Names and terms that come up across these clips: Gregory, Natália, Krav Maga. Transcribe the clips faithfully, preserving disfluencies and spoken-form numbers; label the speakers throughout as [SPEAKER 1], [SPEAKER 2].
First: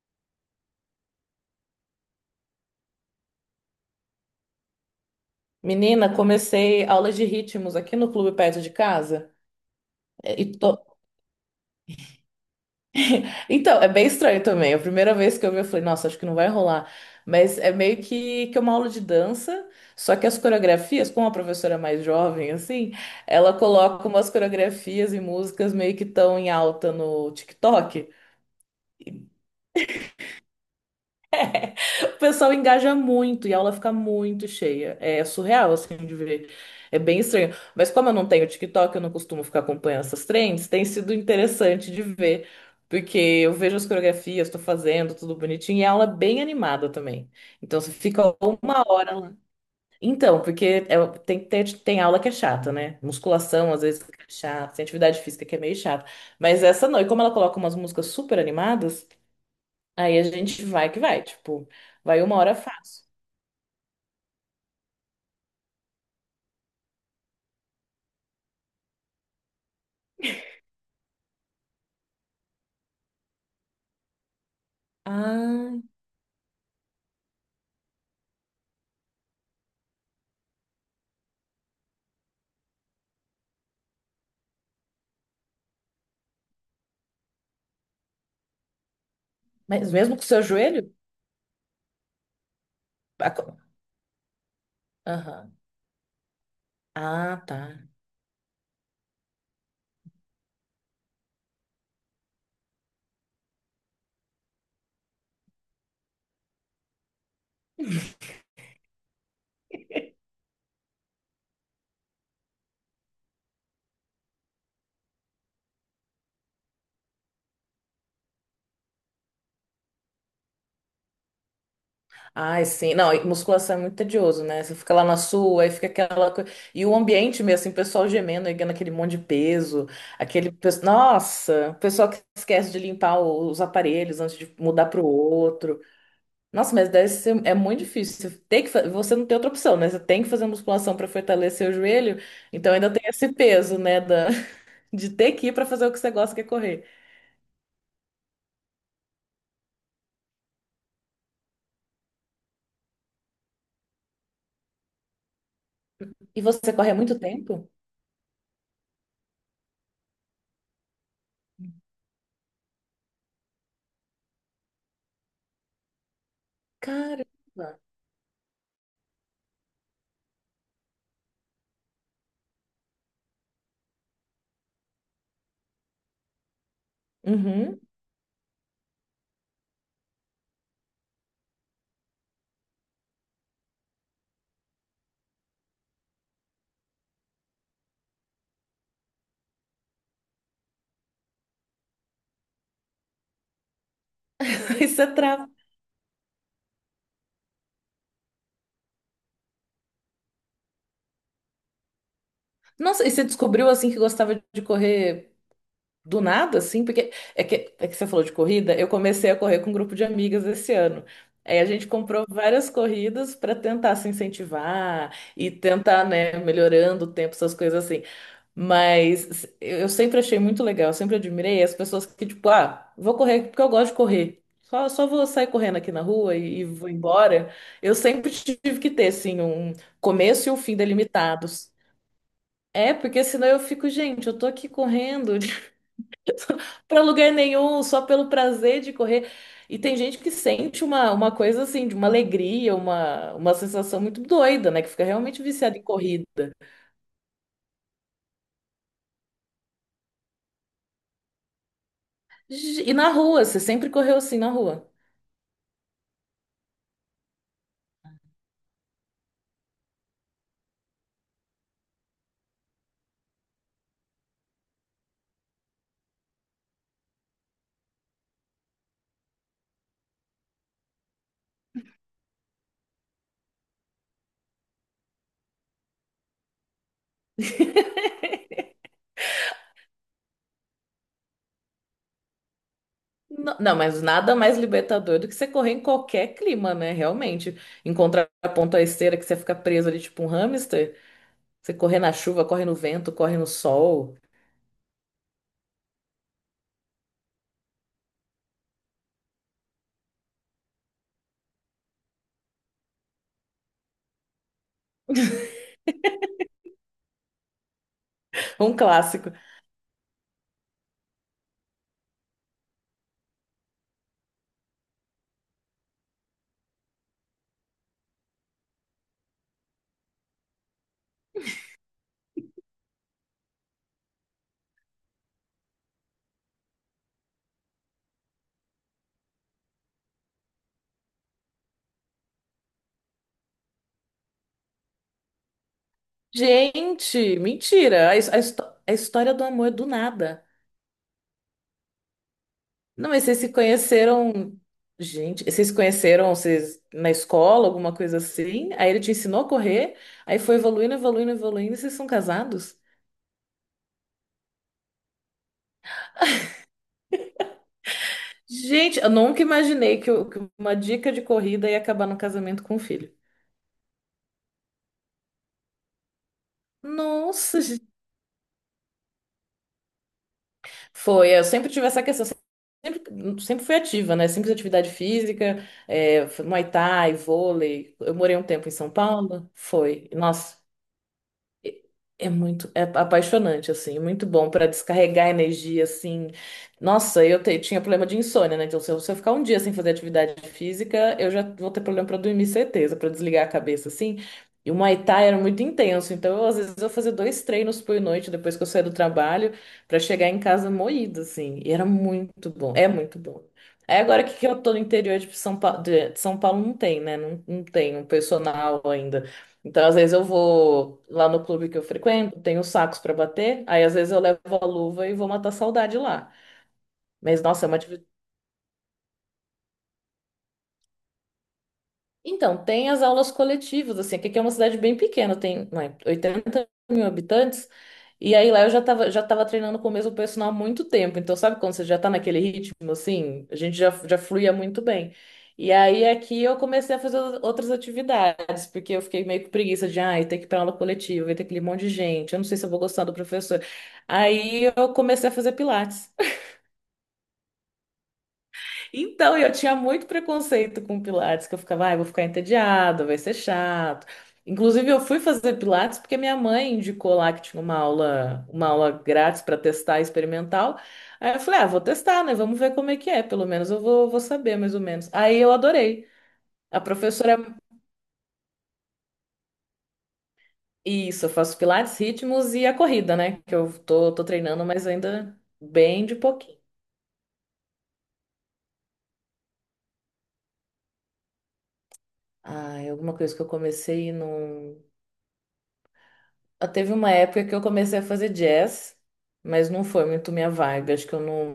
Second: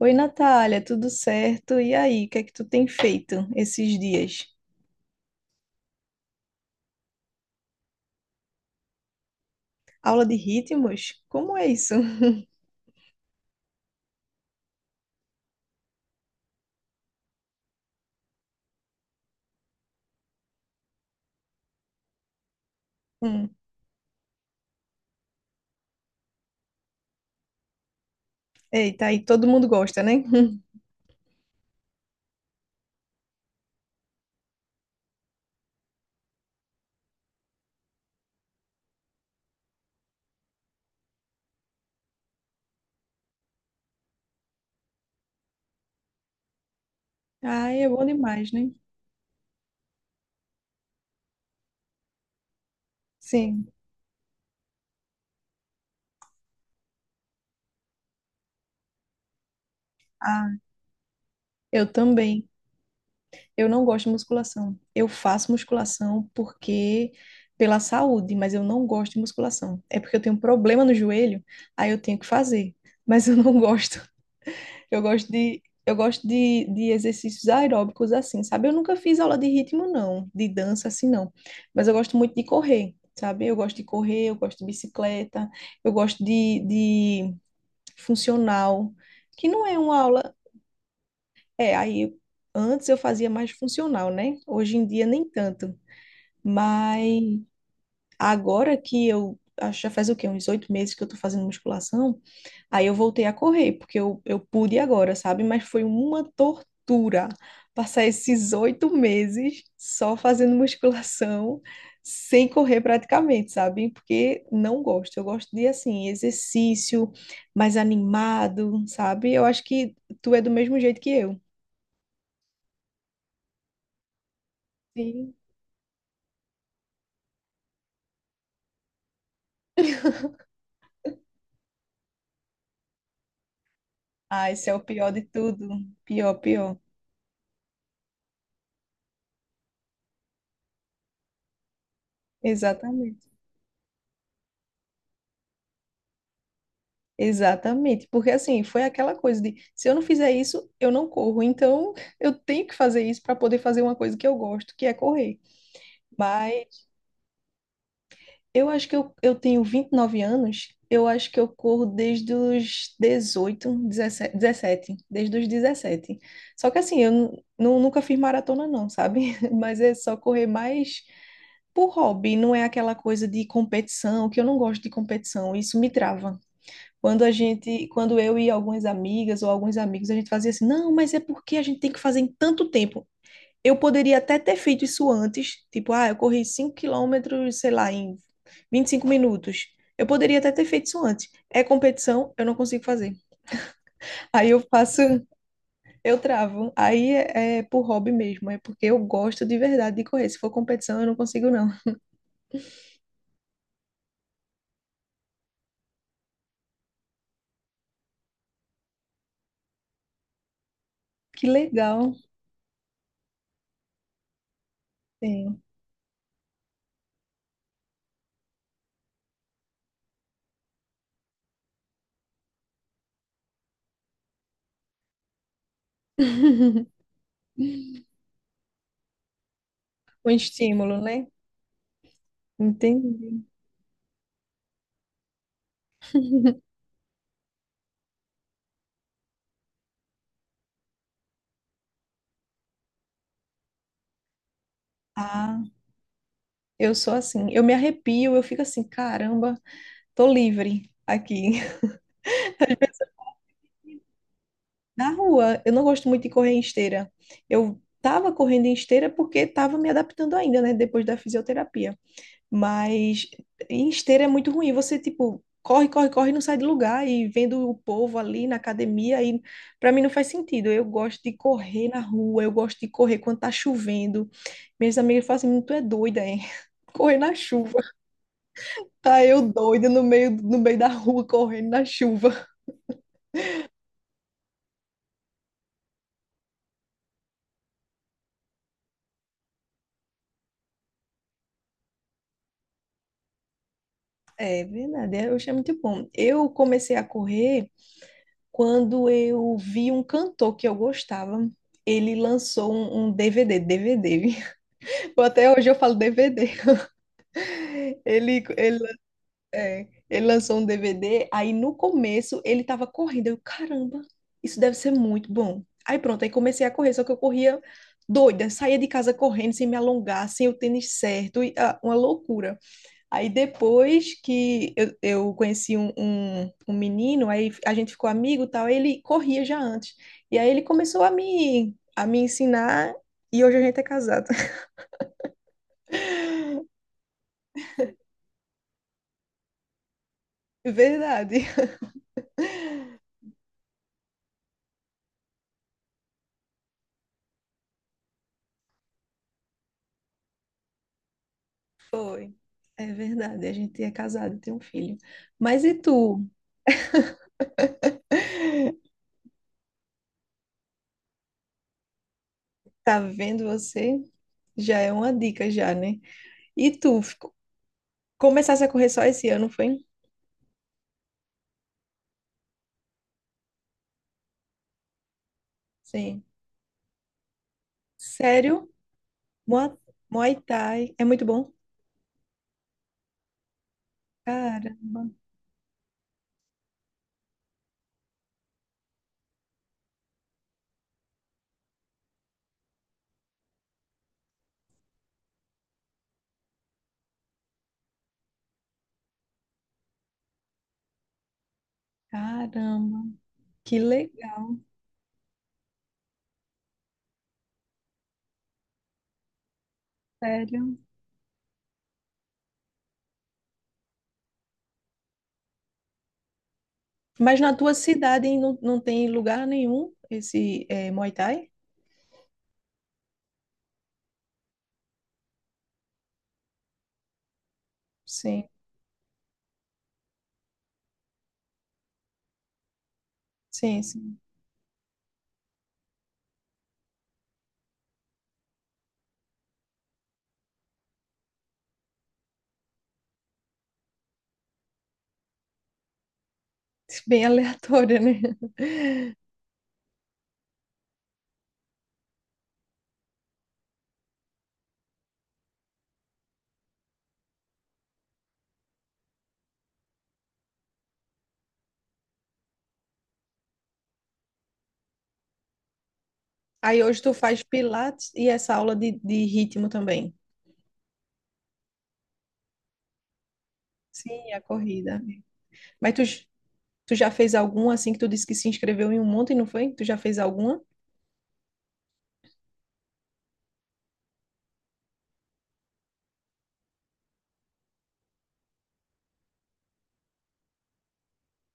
[SPEAKER 1] Oi, Natália, tudo certo? E aí, o que é que tu tem feito esses dias?
[SPEAKER 2] Menina, comecei aula de ritmos aqui no clube perto de casa.
[SPEAKER 1] Aula de
[SPEAKER 2] É, e tô-
[SPEAKER 1] ritmos? Como é isso?
[SPEAKER 2] Então, é bem estranho também. A primeira vez que eu vi, eu falei, nossa, acho que não vai rolar. Mas é meio que, que é uma aula de dança, só que as coreografias, como a professora é mais jovem, assim, ela
[SPEAKER 1] Hum.
[SPEAKER 2] coloca umas coreografias e músicas meio que estão em alta no TikTok.
[SPEAKER 1] Eita, aí todo mundo gosta, né?
[SPEAKER 2] O pessoal engaja muito e a aula fica muito cheia. É surreal, assim, de ver. É bem estranho. Mas como eu não tenho TikTok, eu não costumo ficar acompanhando essas trends, tem sido interessante de ver. Porque eu vejo as coreografias, estou fazendo, tudo bonitinho, e a aula é bem animada também. Então
[SPEAKER 1] Ai, é
[SPEAKER 2] você
[SPEAKER 1] bom
[SPEAKER 2] fica
[SPEAKER 1] demais, né?
[SPEAKER 2] uma hora lá. Então, porque é- tem, tem, tem aula que é chata, né?
[SPEAKER 1] Sim.
[SPEAKER 2] Musculação, às vezes, é chata, tem atividade física que é meio chata. Mas essa não. E como ela coloca umas músicas super animadas, aí a
[SPEAKER 1] Ah,
[SPEAKER 2] gente vai que vai, tipo,
[SPEAKER 1] eu
[SPEAKER 2] vai uma
[SPEAKER 1] também.
[SPEAKER 2] hora fácil.
[SPEAKER 1] Eu não gosto de musculação. Eu faço musculação porque pela saúde, mas eu não gosto de musculação. É porque eu tenho um problema no joelho, aí eu tenho que fazer, mas eu não gosto. Eu gosto de,
[SPEAKER 2] Ah,
[SPEAKER 1] eu gosto de, de exercícios aeróbicos assim, sabe? Eu nunca fiz aula de ritmo, não, de dança assim, não. Mas eu gosto muito de correr, sabe? Eu gosto de correr, eu gosto de bicicleta, eu gosto de, de funcional, que não é
[SPEAKER 2] mas
[SPEAKER 1] uma
[SPEAKER 2] mesmo com o
[SPEAKER 1] aula.
[SPEAKER 2] seu joelho?
[SPEAKER 1] É, aí antes eu fazia
[SPEAKER 2] A
[SPEAKER 1] mais
[SPEAKER 2] co-
[SPEAKER 1] funcional, né? Hoje em dia nem
[SPEAKER 2] Aham.
[SPEAKER 1] tanto. Mas
[SPEAKER 2] Ah, tá.
[SPEAKER 1] agora que eu acho que já faz o quê? Uns oito meses que eu tô fazendo musculação. Aí eu voltei a correr, porque eu, eu pude agora, sabe? Mas foi uma tortura passar esses oito meses só fazendo musculação, sem correr praticamente, sabe? Porque não gosto. Eu gosto de, assim, exercício mais animado, sabe? Eu acho que tu é do mesmo jeito que eu.
[SPEAKER 2] Ai, sim. Não, e musculação é muito tedioso, né? Você fica lá na
[SPEAKER 1] Sim.
[SPEAKER 2] sua, aí fica aquela coisa. E o ambiente mesmo, assim, o pessoal gemendo, erguendo aquele monte de peso, aquele. pe- Nossa, o pessoal que esquece de limpar o- os aparelhos antes
[SPEAKER 1] Ah,
[SPEAKER 2] de
[SPEAKER 1] esse é o
[SPEAKER 2] mudar pro
[SPEAKER 1] pior de tudo.
[SPEAKER 2] outro.
[SPEAKER 1] Pior,
[SPEAKER 2] Nossa,
[SPEAKER 1] pior.
[SPEAKER 2] mas deve ser, é muito difícil. Você tem que... fa- Você não tem outra opção, né? Você tem que fazer musculação para fortalecer o joelho, então ainda tem
[SPEAKER 1] Exatamente.
[SPEAKER 2] esse peso, né? da- De ter que ir para fazer o que você gosta, que é correr.
[SPEAKER 1] Exatamente, porque assim, foi aquela coisa de se eu não fizer isso, eu não corro. Então, eu tenho que fazer isso para poder fazer uma coisa que eu gosto, que é correr.
[SPEAKER 2] E
[SPEAKER 1] Mas
[SPEAKER 2] você corre há muito tempo?
[SPEAKER 1] eu acho que eu, eu tenho vinte e nove anos, eu acho que eu corro desde os dezoito, dezessete, dezessete, desde os dezessete. Só que assim, eu nu-
[SPEAKER 2] Caramba!
[SPEAKER 1] nu- nunca fiz maratona não, sabe? Mas é só correr mais por hobby, não é aquela coisa de competição, que eu não gosto de competição, isso me trava. Quando a
[SPEAKER 2] Uhum.
[SPEAKER 1] gente, quando eu e algumas amigas ou alguns amigos, a gente fazia assim, não, mas é porque a gente tem que fazer em tanto tempo. Eu poderia até ter feito isso antes, tipo, ah, eu corri cinco quilômetros, sei lá, em vinte e cinco minutos. Eu poderia até ter feito isso antes. É competição, eu não consigo fazer. Aí eu faço,
[SPEAKER 2] Isso é trava.
[SPEAKER 1] eu travo. Aí é, é por hobby mesmo, é porque eu gosto de verdade de correr. Se for competição, eu não consigo, não.
[SPEAKER 2] Nossa, e você descobriu assim que gostava de correr do nada, assim, porque é que, é que você falou de corrida, eu comecei a correr com um grupo de amigas esse ano.
[SPEAKER 1] Que
[SPEAKER 2] Aí a gente
[SPEAKER 1] legal.
[SPEAKER 2] comprou várias corridas para tentar se incentivar e
[SPEAKER 1] Sim.
[SPEAKER 2] tentar, né, melhorando o tempo, essas coisas assim. Mas eu eu sempre achei muito legal, eu sempre admirei as pessoas que, tipo, ah, vou correr porque eu gosto de correr. Só, só vou sair correndo aqui na rua e, e vou embora. Eu sempre tive que ter, assim, um
[SPEAKER 1] Um
[SPEAKER 2] começo e um fim
[SPEAKER 1] estímulo, né?
[SPEAKER 2] delimitados. É, porque
[SPEAKER 1] Entendi.
[SPEAKER 2] senão eu fico, gente, eu tô aqui correndo. Para lugar nenhum, só pelo prazer de correr. E tem gente que sente uma, uma coisa assim, de uma alegria, uma, uma sensação muito doida, né? Que fica realmente
[SPEAKER 1] Ah,
[SPEAKER 2] viciada em corrida.
[SPEAKER 1] eu sou assim, eu me arrepio, eu fico assim, caramba, tô livre aqui.
[SPEAKER 2] Ge- E na rua, você sempre correu assim na rua.
[SPEAKER 1] Na rua, eu não gosto muito de correr em esteira. Eu tava correndo em esteira porque tava me adaptando ainda, né, depois da fisioterapia. Mas em esteira é muito ruim, você tipo corre, corre, corre, e não sai do lugar e vendo o povo ali na academia aí para mim não faz sentido. Eu gosto de correr na rua, eu gosto de correr quando tá chovendo. Minhas amigas falam assim, tu é doida, hein? Correr na chuva. Tá eu doida no meio, no meio da rua, correndo na chuva.
[SPEAKER 2] Não, não, mas nada mais libertador do que você correr em qualquer clima, né? Realmente. Em contraponto à esteira, que você fica preso ali, tipo um hamster. Você corre na chuva, corre no vento, corre no sol.
[SPEAKER 1] É verdade, eu achei muito bom. Eu comecei a correr quando eu vi um cantor que eu gostava. Ele lançou um, um D V D, D V D. Até hoje eu falo D V D. Ele,
[SPEAKER 2] Um
[SPEAKER 1] ele,
[SPEAKER 2] clássico.
[SPEAKER 1] é, ele lançou um D V D, aí no começo ele tava correndo. Eu, caramba, isso deve ser muito bom. Aí pronto, aí comecei a correr, só que eu corria doida, saía de casa correndo, sem me alongar, sem o tênis certo, e, ah, uma loucura. Aí depois que eu, eu conheci um, um, um menino, aí a gente ficou amigo e tal, ele corria já antes. E aí ele começou a me, a me ensinar e hoje a gente é casado.
[SPEAKER 2] Gente, mentira. A, his- a histó- a história do amor do nada.
[SPEAKER 1] Verdade.
[SPEAKER 2] Não, mas vocês se conheceram, gente, vocês se conheceram vocês, na escola, alguma coisa assim? Aí ele te ensinou a correr, aí foi evoluindo, evoluindo, evoluindo, e vocês são
[SPEAKER 1] Foi.
[SPEAKER 2] casados?
[SPEAKER 1] É verdade, a gente é casado, tem um filho. Mas e tu?
[SPEAKER 2] Gente, eu nunca imaginei que, eu- que uma dica de corrida ia acabar no casamento com um
[SPEAKER 1] Tá
[SPEAKER 2] filho.
[SPEAKER 1] vendo você? Já é uma dica já, né? E tu, fico-
[SPEAKER 2] Nossa, gente.
[SPEAKER 1] começasse a correr só esse ano, foi?
[SPEAKER 2] Foi, eu sempre tive essa questão, sempre, sempre fui ativa, né? Sempre fiz atividade física,
[SPEAKER 1] Sim.
[SPEAKER 2] é, Muay Thai, vôlei. Eu morei um
[SPEAKER 1] Sério?
[SPEAKER 2] tempo em São Paulo,
[SPEAKER 1] Mua-
[SPEAKER 2] foi.
[SPEAKER 1] Muay
[SPEAKER 2] Nossa.
[SPEAKER 1] Thai é muito bom?
[SPEAKER 2] É muito, é apaixonante, assim, é muito bom para
[SPEAKER 1] Cara.
[SPEAKER 2] descarregar energia, assim. Nossa, eu te- tinha problema de insônia, né? Então, se eu, se eu ficar um dia sem fazer atividade física, eu já vou ter problema para dormir, certeza, para desligar a cabeça, assim. E o Muay Thai era muito intenso, então, eu, às vezes, eu fazia dois treinos por noite depois que eu saía do trabalho, para chegar em casa moída, assim. E era muito bom, é
[SPEAKER 1] Caramba,
[SPEAKER 2] muito bom.
[SPEAKER 1] que
[SPEAKER 2] Aí, agora que que
[SPEAKER 1] legal,
[SPEAKER 2] eu tô no interior de São Paulo, de São Paulo não tem, né? Não, não tem um personal ainda. Então, às vezes eu
[SPEAKER 1] sério.
[SPEAKER 2] vou lá no clube que eu frequento, tenho sacos para bater, aí às vezes eu levo a luva e vou matar a saudade lá.
[SPEAKER 1] Mas
[SPEAKER 2] Mas
[SPEAKER 1] na
[SPEAKER 2] nossa, é
[SPEAKER 1] tua
[SPEAKER 2] uma
[SPEAKER 1] cidade hein, não, não tem lugar nenhum esse eh, Muay Thai?
[SPEAKER 2] Então, tem as aulas coletivas, assim, que aqui é uma cidade bem pequena, tem, ué, oitenta mil habitantes, e
[SPEAKER 1] Sim,
[SPEAKER 2] aí lá eu já tava, já tava treinando com o mesmo personal há muito tempo, então sabe quando você já tá naquele ritmo, assim, a gente
[SPEAKER 1] sim,
[SPEAKER 2] já,
[SPEAKER 1] sim.
[SPEAKER 2] já fluía muito bem. E aí aqui eu comecei a fazer outras atividades, porque eu fiquei meio com preguiça de, ai, ter que ir pra aula coletiva, vai ter aquele monte de gente, eu não sei se eu vou gostar do professor. Aí eu comecei a fazer pilates.
[SPEAKER 1] Bem aleatório, né?
[SPEAKER 2] Então, eu tinha muito preconceito com Pilates, que eu ficava, ai, vou ficar entediada, vai ser chato. Inclusive, eu fui fazer Pilates porque minha mãe indicou lá que tinha uma aula, uma aula grátis para testar experimental. Aí eu falei, ah, vou testar, né? Vamos ver como é que é. Pelo menos eu vou, vou saber, mais ou menos. Aí eu adorei. A
[SPEAKER 1] Aí hoje tu
[SPEAKER 2] professora,
[SPEAKER 1] faz pilates e essa aula de, de ritmo também.
[SPEAKER 2] isso, eu faço Pilates, ritmos e a corrida, né? Que eu tô, tô
[SPEAKER 1] Sim, a
[SPEAKER 2] treinando, mas
[SPEAKER 1] corrida.
[SPEAKER 2] ainda
[SPEAKER 1] Mas tu,
[SPEAKER 2] bem de
[SPEAKER 1] j-
[SPEAKER 2] pouquinho.
[SPEAKER 1] tu já fez alguma assim que tu disse que se inscreveu em um monte, não foi? Tu já fez alguma?
[SPEAKER 2] Ah, alguma coisa que eu comecei e não. Ah, teve uma época que eu comecei a fazer jazz, mas não foi muito minha vibe. Acho que eu não,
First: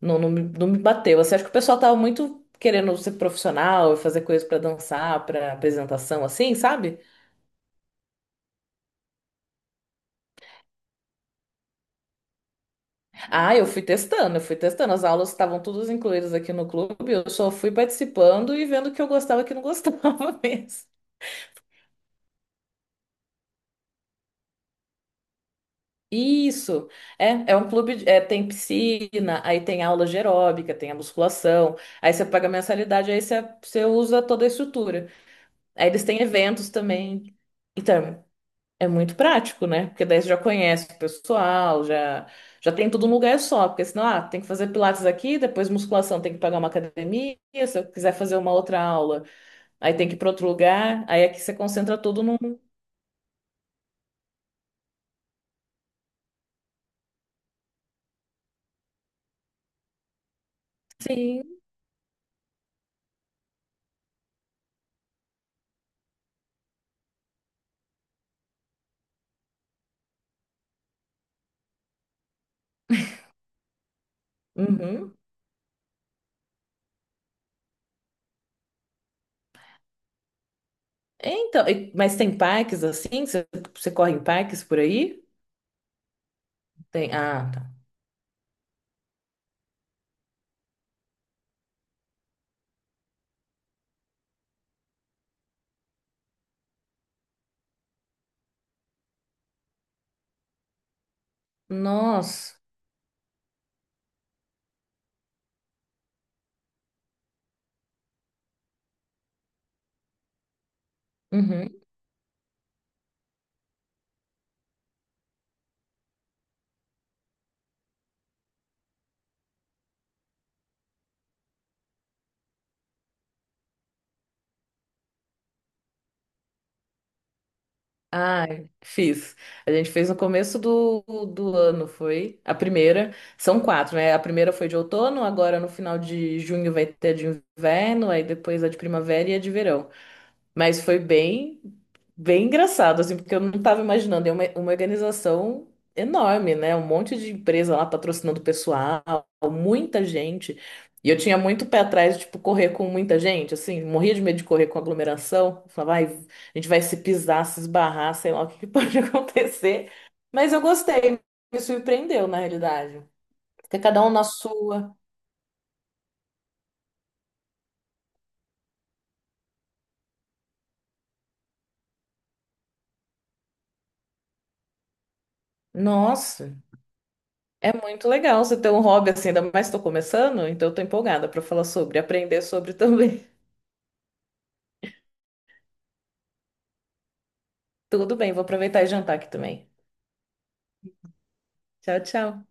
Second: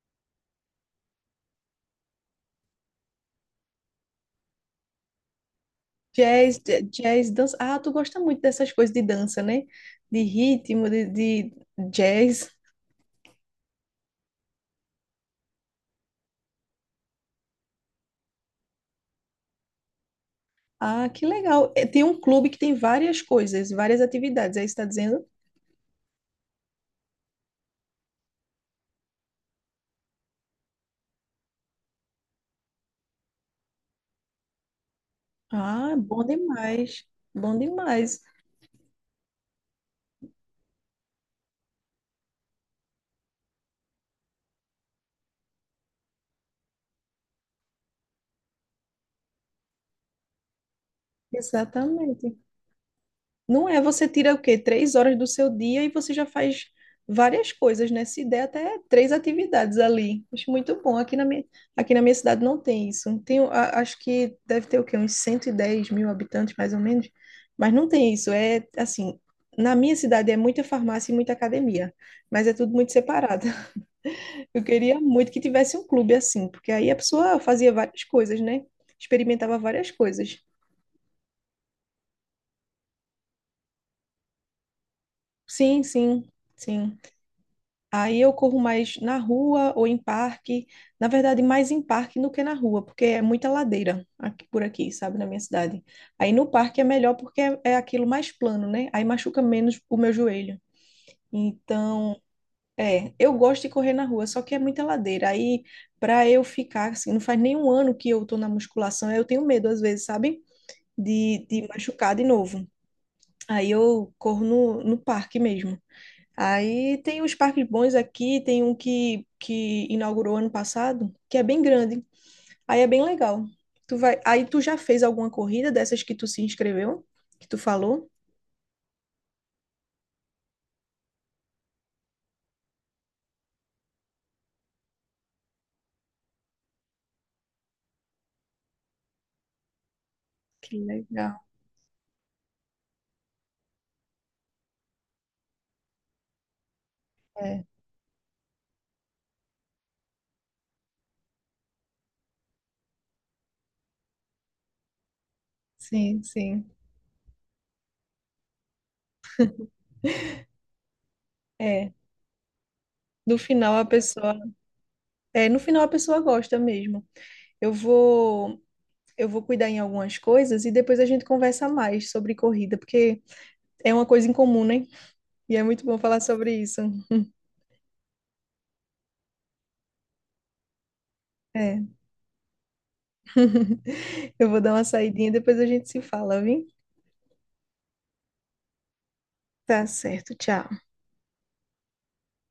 [SPEAKER 2] não, não, me, não me bateu. Assim, acho que o pessoal tava muito querendo ser profissional e fazer coisas pra dançar, pra apresentação, assim,
[SPEAKER 1] Jazz, j-
[SPEAKER 2] sabe?
[SPEAKER 1] jazz, dança. Ah, tu gosta muito dessas coisas de dança, né? De ritmo, de, de jazz.
[SPEAKER 2] Ah, eu fui testando, eu fui testando. As aulas estavam todas incluídas aqui no clube, eu só fui participando e vendo o que eu gostava e o que não gostava mesmo.
[SPEAKER 1] Ah, que legal. É, tem um clube que tem várias coisas, várias atividades. Aí está dizendo?
[SPEAKER 2] Isso, é, é um clube, de- é, tem piscina, aí tem aula de aeróbica, tem a musculação, aí você, paga mensalidade, aí você, você usa toda a estrutura. Aí
[SPEAKER 1] Ah,
[SPEAKER 2] eles têm
[SPEAKER 1] bom
[SPEAKER 2] eventos
[SPEAKER 1] demais.
[SPEAKER 2] também.
[SPEAKER 1] Bom demais.
[SPEAKER 2] Então, é muito prático, né? Porque daí você já conhece o pessoal, já, já tem tudo num lugar só. Porque senão, ah, tem que fazer pilates aqui, depois musculação, tem que pagar uma academia. Se eu quiser fazer uma outra aula, aí tem que ir para outro lugar. Aí aqui você concentra tudo
[SPEAKER 1] Exatamente.
[SPEAKER 2] num.
[SPEAKER 1] Não é você tira o quê? Três horas do seu dia e você já faz várias coisas, né? Se der até três atividades ali. Acho muito bom. Aqui na minha,
[SPEAKER 2] Sim.
[SPEAKER 1] aqui na minha cidade não tem isso. Tem, a- acho que deve ter o quê? Uns cento e dez mil habitantes, mais ou menos. Mas não tem isso. É assim, na minha cidade é muita farmácia e muita academia, mas é tudo muito separado. Eu queria
[SPEAKER 2] Uhum.
[SPEAKER 1] muito que tivesse um clube assim, porque aí a pessoa fazia várias coisas, né? Experimentava várias coisas.
[SPEAKER 2] Então, e- mas tem parques assim? Você, você corre em parques por aí?
[SPEAKER 1] Sim, sim, sim.
[SPEAKER 2] Tem. Ah, tá.
[SPEAKER 1] Aí eu corro mais na rua ou em parque. Na verdade, mais em parque do que na rua, porque é muita ladeira aqui por aqui, sabe, na minha cidade. Aí no parque é melhor porque é, é aquilo mais plano, né? Aí machuca menos o meu joelho. Então,
[SPEAKER 2] Nossa.
[SPEAKER 1] é, eu gosto de correr na rua, só que é muita ladeira. Aí, para eu ficar assim, não faz nem um ano que eu tô na musculação, aí eu tenho medo às vezes, sabe? de, de
[SPEAKER 2] Uhum.
[SPEAKER 1] machucar de novo. Aí eu corro no, no parque mesmo. Aí tem os parques bons aqui, tem um que, que inaugurou ano passado, que é bem grande. Aí é bem legal. Tu vai, aí tu já fez alguma corrida dessas que tu se inscreveu, que tu falou?
[SPEAKER 2] Ah, fiz. A gente fez no começo do, do ano, foi a primeira. São quatro, né? A primeira foi de outono, agora no final de junho vai ter a de inverno, aí depois a de primavera e a de verão.
[SPEAKER 1] Que
[SPEAKER 2] Mas foi
[SPEAKER 1] legal.
[SPEAKER 2] bem, bem engraçado, assim, porque eu não estava imaginando. É uma, uma organização enorme, né? Um monte de
[SPEAKER 1] É,
[SPEAKER 2] empresa lá patrocinando pessoal, muita gente. E eu tinha muito pé atrás, tipo, correr com muita gente, assim, morria de medo de correr com aglomeração. Eu falava, ai,
[SPEAKER 1] sim,
[SPEAKER 2] a
[SPEAKER 1] sim.
[SPEAKER 2] gente vai se pisar, se esbarrar, sei lá o que que pode acontecer. Mas eu gostei, me
[SPEAKER 1] É,
[SPEAKER 2] surpreendeu, na realidade.
[SPEAKER 1] no final
[SPEAKER 2] Fica
[SPEAKER 1] a
[SPEAKER 2] cada um na
[SPEAKER 1] pessoa,
[SPEAKER 2] sua.
[SPEAKER 1] é, no final a pessoa gosta mesmo. Eu vou, eu vou cuidar em algumas coisas e depois a gente conversa mais sobre corrida, porque é uma coisa em comum, né? E é muito bom falar
[SPEAKER 2] Nossa.
[SPEAKER 1] sobre isso.
[SPEAKER 2] É muito legal você ter um hobby assim, ainda mais estou começando, então estou empolgada para falar
[SPEAKER 1] É.
[SPEAKER 2] sobre, aprender sobre também.
[SPEAKER 1] Eu vou dar uma saidinha, depois a gente se fala, viu?
[SPEAKER 2] Tudo bem, vou aproveitar e jantar aqui também.
[SPEAKER 1] Tá certo, tchau.
[SPEAKER 2] Tchau, tchau.